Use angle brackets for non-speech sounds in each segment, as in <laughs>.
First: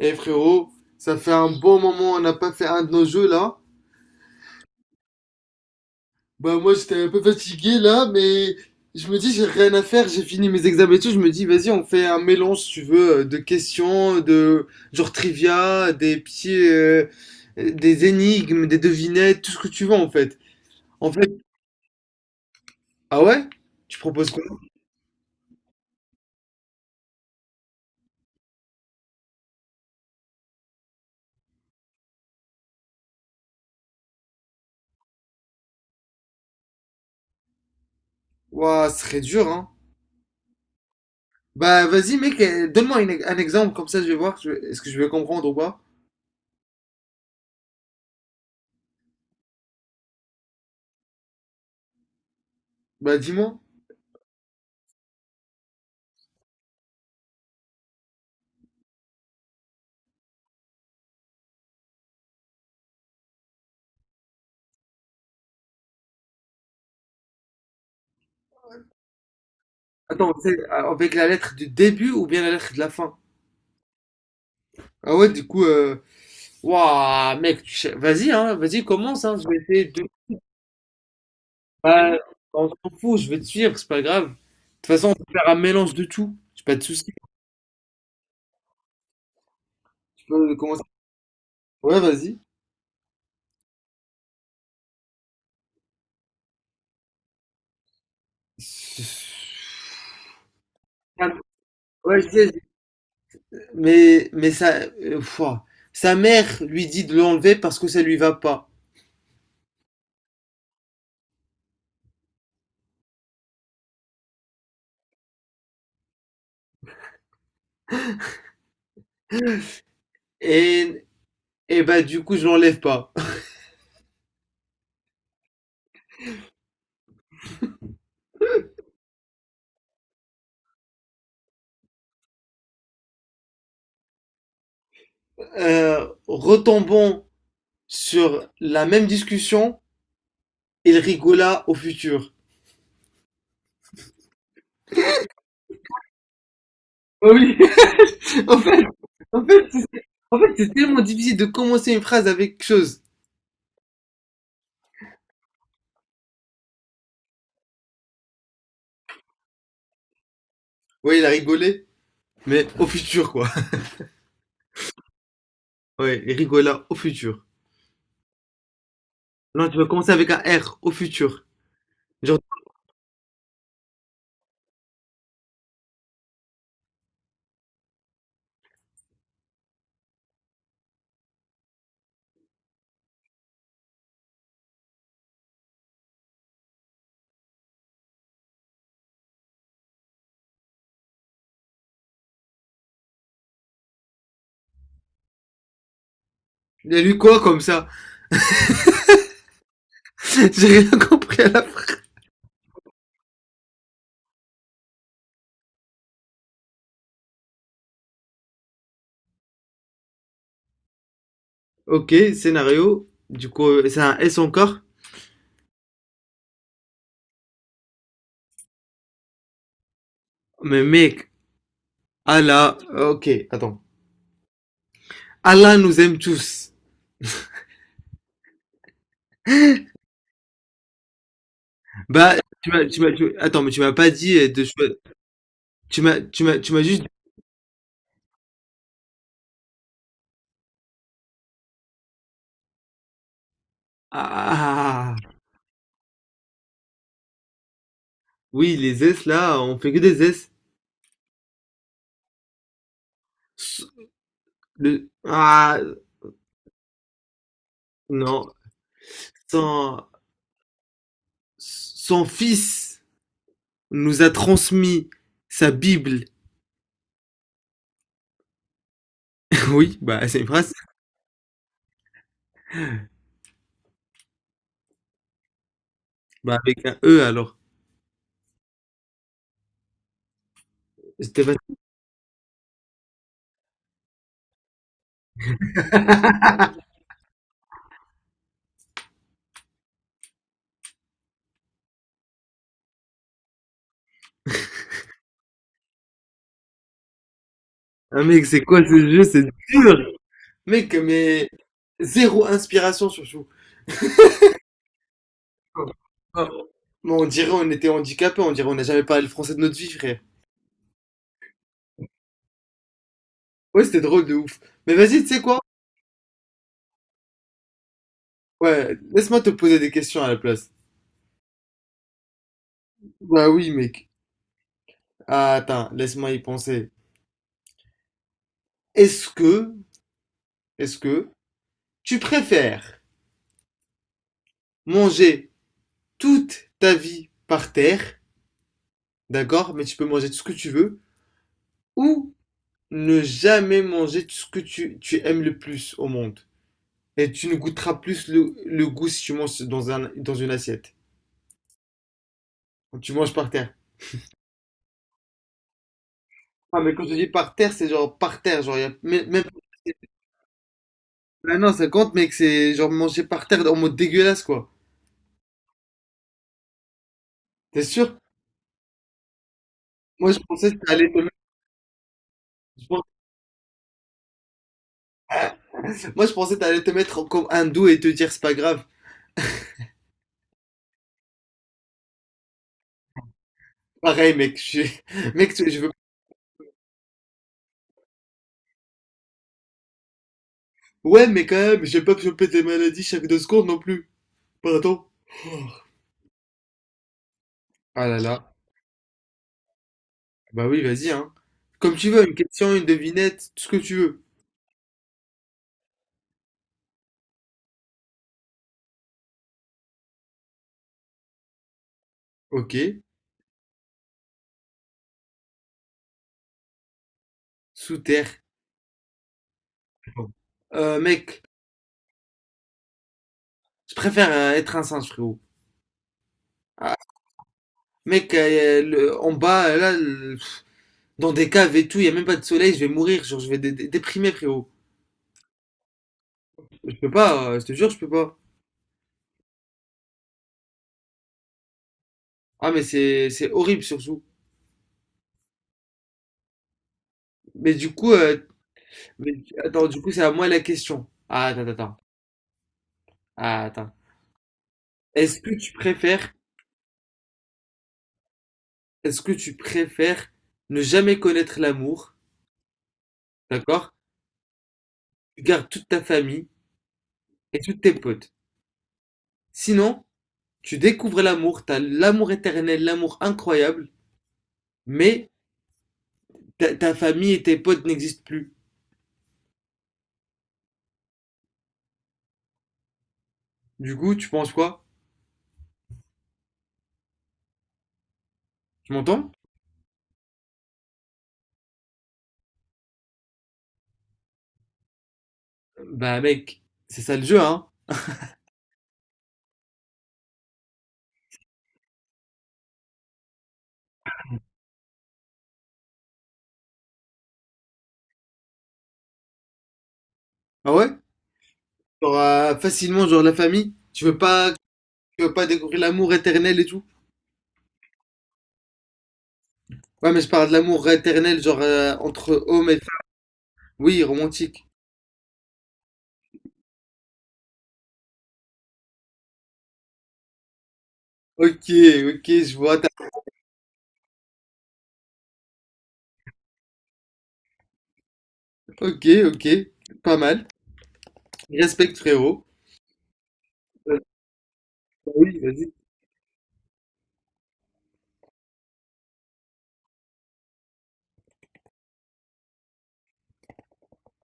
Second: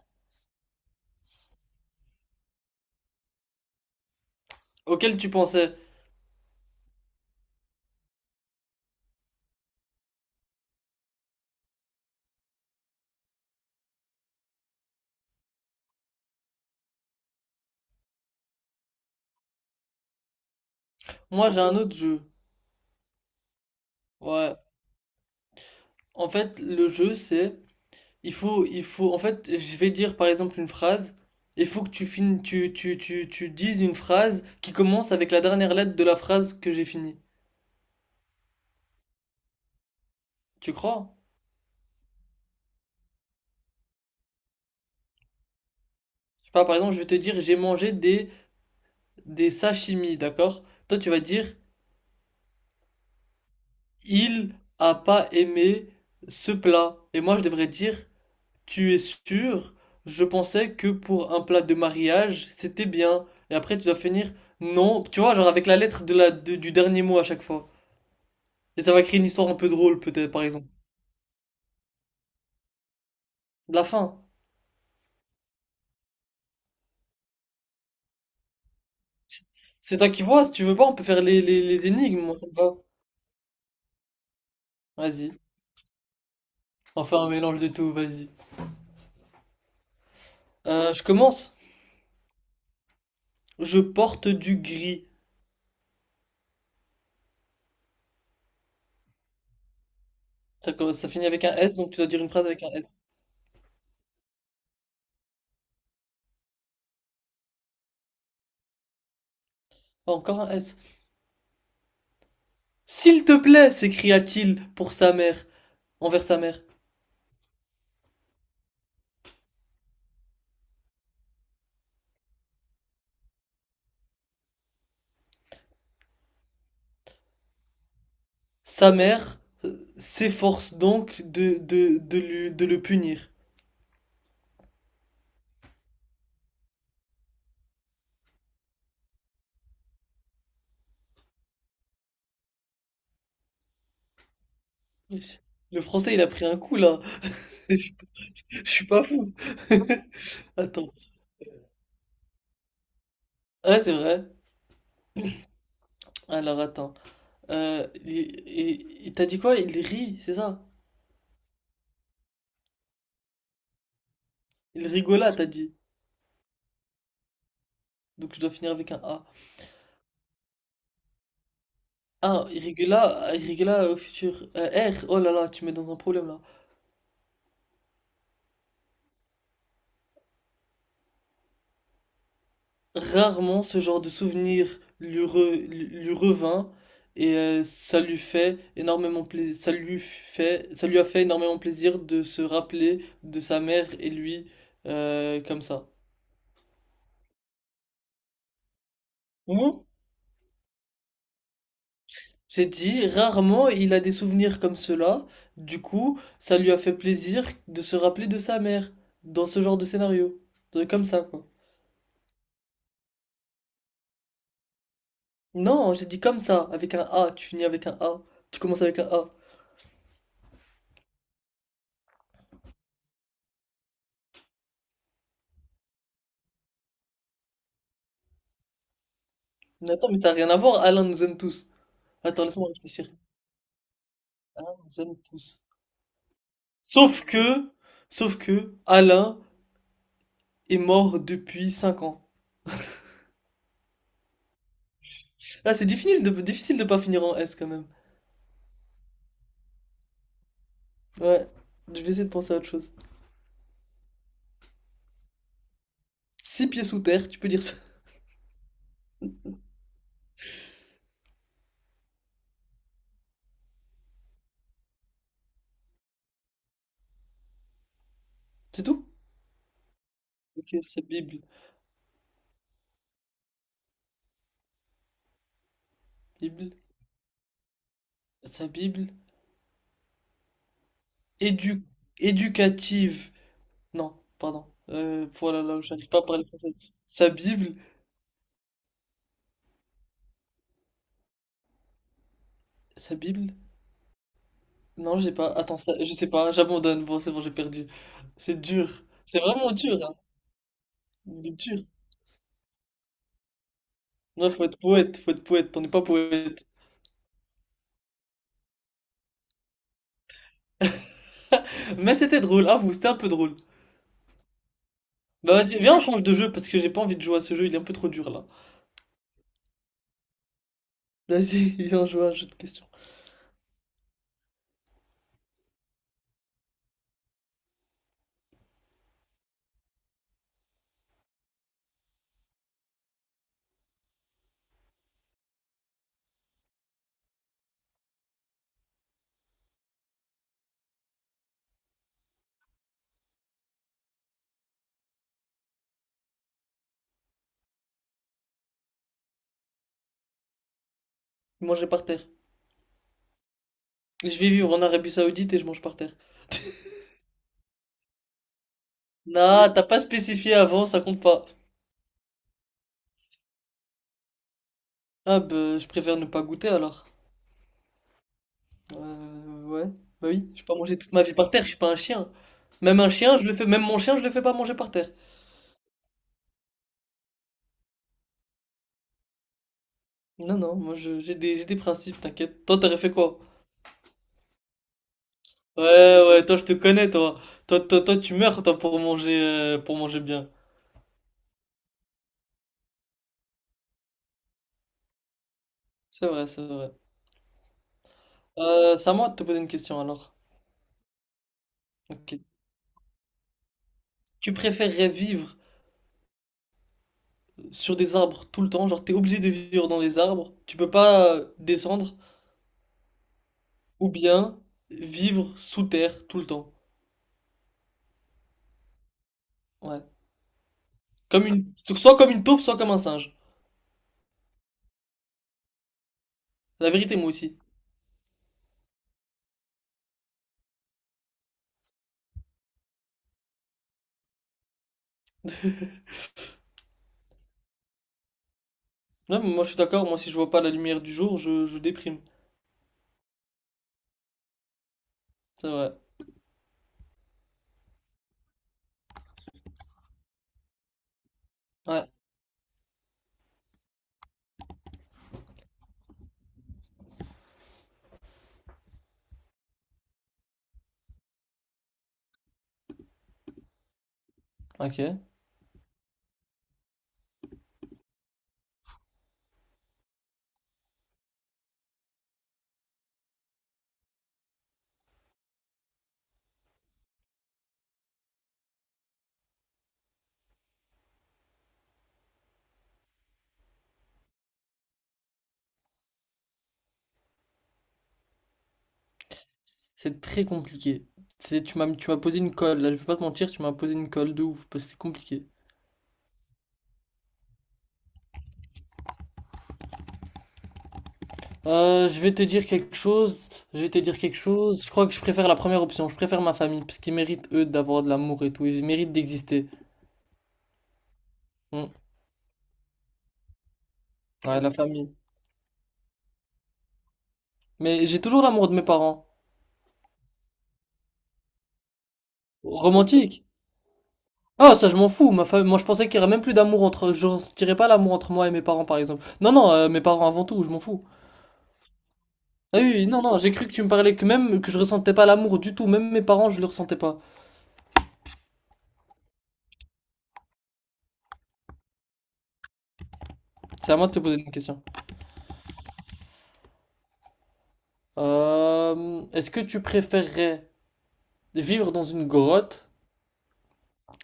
Eh frérot, ça fait un bon moment, on n'a pas fait un de nos jeux là. Auquel tu pensais? Bah moi j'étais un peu fatigué là, mais je me dis j'ai rien à faire, j'ai fini mes examens et tout, je me dis vas-y on fait un mélange si tu veux de questions, de genre trivia, des petits, des énigmes, des devinettes, tout ce que tu veux en fait. En fait, Moi, j'ai un Mhm. autre jeu. ah ouais? Tu proposes quoi? Ouais. En fait, le jeu, c'est il faut je vais dire par exemple une phrase il faut que tu finis tu tu tu tu dises une phrase qui commence avec la dernière lettre de la phrase que j'ai finie. Ouah, ce serait dur hein. Tu crois? Bah vas-y mec, donne-moi un exemple comme ça je vais voir que est-ce que je vais comprendre ou pas. Je sais pas, par exemple, je vais te dire j'ai mangé des sashimi, d'accord? Toi, tu vas dire Bah dis-moi. il a pas aimé ce plat et moi je devrais dire tu es sûr? Je pensais que pour un plat de mariage, c'était bien. Et après, tu dois finir non. Tu vois, genre avec la lettre de du dernier mot à chaque fois. Et ça va créer une histoire un peu drôle, peut-être, Attends, par c'est exemple. avec la lettre du début ou bien la lettre de la fin? De la fin. Ah ouais, du coup, waouh, mec, vas-y, hein, vas-y, commence, hein, je vais essayer C'est de. toi qui vois, si tu veux pas, on peut faire les Bah, énigmes, moi, ça me on va. s'en fout, je vais te suivre, c'est pas grave. De toute façon, on Vas-y. peut faire un mélange de tout, j'ai pas de On soucis. fait un mélange de tout, vas-y. Tu peux commencer. Je commence. Ouais, vas-y. Je porte du gris. Ça finit Ah, avec un S, donc tu dois ouais, dire je une sais, phrase avec un S. mais ça, pouah. Sa mère lui dit de l'enlever parce que ça lui va pas. Ah, encore un S. S'il te plaît, s'écria-t-il pour sa mère, envers sa mère. Et, et bah, du coup, je l'enlève pas. <laughs> Sa mère s'efforce donc de le punir. Retombons sur la même discussion. Il rigola au futur. Yes. Le français, il a pris un coup là. Oui, <laughs> Je, <laughs> en je fait, suis pas fou. en fait, <laughs> c'est Attends. tellement difficile de commencer une phrase avec quelque chose. Ouais, c'est vrai. Alors attends. Il t'a dit quoi? Il rit, c'est ça? Oui, il a rigolé, mais au futur, quoi. <laughs> Il rigola, t'as dit. Ouais, il rigola au futur. Donc je dois finir avec un A. Non, tu vas commencer avec un R, au futur. Genre, Ah, il rigola au futur. R, oh là là, tu me mets dans un problème là. Rarement ce genre de souvenir lui revint et ça lui fait énormément plaisir, ça lui a fait énormément plaisir de se rappeler de sa mère et lui comme ça. il a lu quoi comme ça. Ou, <laughs> J'ai rien compris à la phrase. j'ai dit, rarement il a des souvenirs comme cela, du coup, ça lui a fait plaisir de se rappeler de sa mère dans ce genre de scénario. De- Comme ça, quoi. Ok, scénario. Du coup, c'est un S encore. Non, j'ai dit comme ça, avec un A, tu commences avec un A. Mais mec, Allah. Ok, attends. Allah nous aime tous. Mais attends, mais ça n'a rien à voir, Alain nous aime tous. Bah, Attends, laisse-moi réfléchir. Attends, mais tu m'as pas dit de On choix. vous aime tous. Tu m'as juste. Sauf que, sauf que, Alain est mort depuis 5 ans. Ah, ah, ah, ah. Ah, c'est difficile de pas finir en S quand même. Oui, les S là, on fait que des S. Ouais, je vais essayer de penser à autre chose. S- Ah, Six pieds sous terre, tu peux dire ça. non. Son... Son fils nous a transmis sa Bible. C'est tout? <laughs> Oui, bah c'est une Ok, phrase. sa Bible. Bah Bible. avec un E alors. Sa Bible. J'étais pas... Édu éducative. Non, pardon. Voilà, là, j'arrive pas à parler français. Sa Bible. Sa Bible. Non, j'ai pas. Attends, ça, je sais pas, j'abandonne. Bon, c'est bon, j'ai perdu. Ah mec, C'est c'est quoi dur. ce jeu? C'est C'est vraiment dur, dur! hein. Mec, Il mais est dur. zéro inspiration surtout. Non, faut être poète, on n'est pas Ah, poète. bon, on dirait on était handicapés. On dirait on n'a jamais parlé le français de notre vie, frère. Mais c'était drôle, avoue, c'était un peu drôle. Ouais, c'était drôle de ouf. Mais vas-y, tu sais Bah quoi? vas-y, viens, on change de jeu parce que j'ai pas envie de jouer à ce jeu, il est un peu trop dur là. Ouais, laisse-moi te poser des questions à la place. Vas-y, <laughs> viens jouer à un jeu de questions. Bah oui, mec. Ah, attends, laisse-moi y penser. Est-ce que, est-ce que tu préfères manger toute ta vie par terre, d'accord, mais tu peux manger tout ce que tu veux, ou ne jamais manger tout ce que tu aimes le plus au monde? Et tu ne goûteras plus le goût si tu manges dans dans une assiette. Je Manger par terre. Quand tu manges par terre. Je vais vivre en Arabie Saoudite et je mange par terre. Ah, mais quand je dis par terre, c'est genre par terre, genre, y a, même- Nah, t'as pas spécifié avant, ça compte pas. Ah non, ça compte, mec, c'est genre manger par terre en mode dégueulasse, quoi. Ah bah, je préfère ne pas goûter alors. T'es sûr? Ouais. Bah Moi, je oui, je vais pensais pas que ça manger allait toute te ma vie par terre, je suis pas un chien. Même mettre, un chien, je le fais, même mon chien, je le fais pas manger par terre. moi, je pensais que t'allais te mettre comme hindou et te dire c'est pas grave. Non, non, j'ai j'ai des principes, t'inquiète. Toi, t'aurais fait quoi? Pareil, mec, je, <laughs> mec, je veux. Ouais, ouais, toi, je te connais, toi. Tu meurs, toi, pour manger bien. Ouais, mais quand même, j'ai pas chopé des maladies chaque deux secondes non plus. Pardon. C'est vrai, c'est vrai. Ah là là. C'est à moi de te poser une question, alors. Bah oui, vas-y, hein. Comme tu veux, Ok. une question, une devinette, tout ce que tu veux. Tu préférerais vivre sur des arbres tout le temps, genre, t'es obligé de vivre dans des arbres, tu peux pas descendre, Ok. ou bien vivre sous terre tout le temps. Sous terre. Ouais. Bon. Mec, Comme une, soit comme une taupe, soit comme un singe. je préfère être un singe, frérot. La Ah, vérité, moi aussi. mec, le- en bas, là, le- dans des caves et tout, il y a même pas de soleil, je vais mourir, genre, je vais dé- dé- déprimer, frérot. Je peux pas, je te jure, je peux pas. Non, mais moi, je suis d'accord, moi, si je vois pas la lumière du jour, je déprime. Ah, mais c'est horrible, surtout. C'est vrai. Mais du coup, attends, du coup, c'est à moi la question. Ah, Ouais. Attends. Est-ce que tu préfères, est-ce que tu préfères ne jamais connaître l'amour, d'accord? Ok. Tu gardes toute ta famille et tous tes potes. Sinon, tu découvres l'amour, t'as l'amour éternel, l'amour incroyable, mais ta famille et tes potes n'existent plus. Du coup, tu penses quoi? Tu m'entends? C'est très compliqué. Tu m'as posé une colle, là, je vais pas te mentir, tu m'as posé une colle de ouf, parce que c'est compliqué. Bah, mec, c'est ça le jeu, hein? Je vais te dire quelque chose, je vais te dire quelque chose. Je crois que je préfère la première option, je préfère ma famille, parce qu'ils méritent, eux, d'avoir de l'amour et tout, ils méritent d'exister. Ah ouais? Hmm. T'auras facilement, genre, la famille. Ouais, la famille. Tu veux pas découvrir l'amour éternel et tout? Mais j'ai toujours l'amour de mes parents. Ouais, mais je parle de l'amour éternel, genre entre homme et femme. Romantique. Oui, romantique. Ah, ça, je m'en fous. Ma fa- Moi, je pensais qu'il y aurait même plus d'amour entre, je ressentirais pas l'amour entre moi et mes parents, par exemple. Non, non, mes parents avant tout, je m'en fous. Ok, ok, je vois. Ah oui, oui, non, non, j'ai cru que tu me parlais que même que je ressentais pas l'amour du tout, même mes parents, je le ressentais pas. Ok, ok, pas mal. Respect, frérot. C'est à Euh, moi de te poser une question. Oui, vas-y. Est-ce que tu préférerais vivre dans une grotte,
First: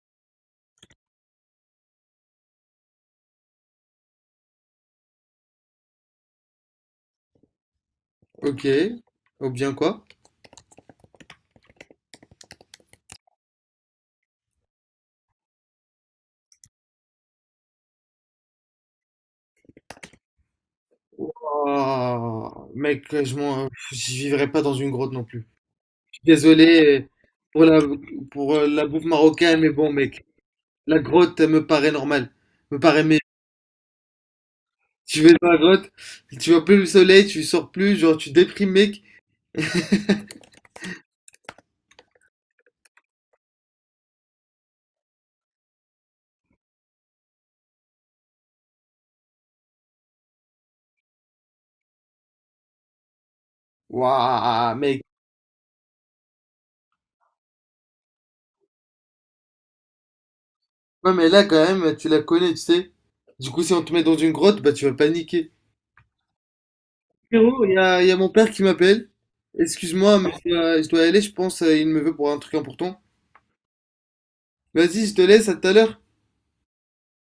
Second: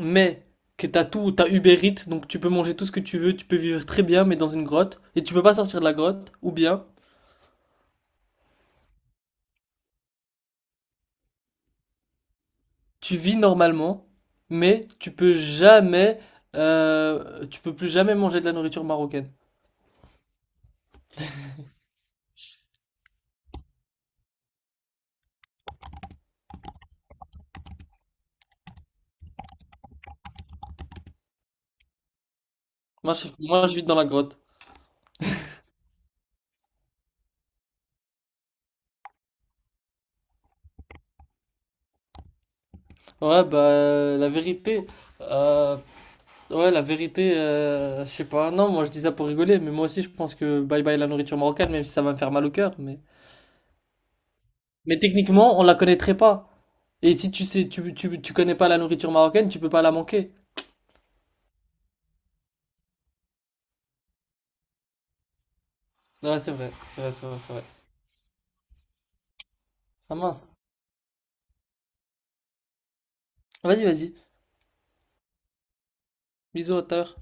mais que t'as tout, t'as Uber Eats, donc tu peux manger tout ce que tu veux, tu peux vivre très bien, mais dans une grotte, et tu peux pas sortir de la grotte, ou bien Ok, ou bien quoi? tu vis normalement, mais tu peux jamais, tu peux plus jamais manger de la nourriture marocaine. Ouah, mec, je vivrai pas dans une grotte non plus. Je suis désolé pour la, pour la bouffe marocaine, mais bon, mec, la grotte elle me paraît normale, me paraît mais Moi, je vis dans la grotte. tu vas dans la grotte, tu vois plus le soleil, tu sors plus, genre tu déprimes, mec. Ouais, bah, la vérité, euh, ouais, la vérité, je sais pas. Non, moi je dis ça pour rigoler, mais moi aussi je pense que bye bye la nourriture marocaine, même si ça va me faire mal au cœur. Waouh, mec. Mais techniquement, on la connaîtrait pas. Et si tu sais, tu connais pas la nourriture marocaine, tu peux pas la manquer. Ouais, mais là, quand même, tu la connais, tu sais. Du coup, si on te met dans une grotte, bah, tu vas paniquer. Ouais, c'est vrai, c'est vrai, c'est vrai, c'est vrai. Frérot, il y a mon père qui m'appelle. Ah Excuse-moi, mais mince. Je dois y aller, je pense, il me veut pour un truc important. Vas-y, vas-y. Vas-y, je te laisse, à tout à l'heure. Bisous, à tout à l'heure.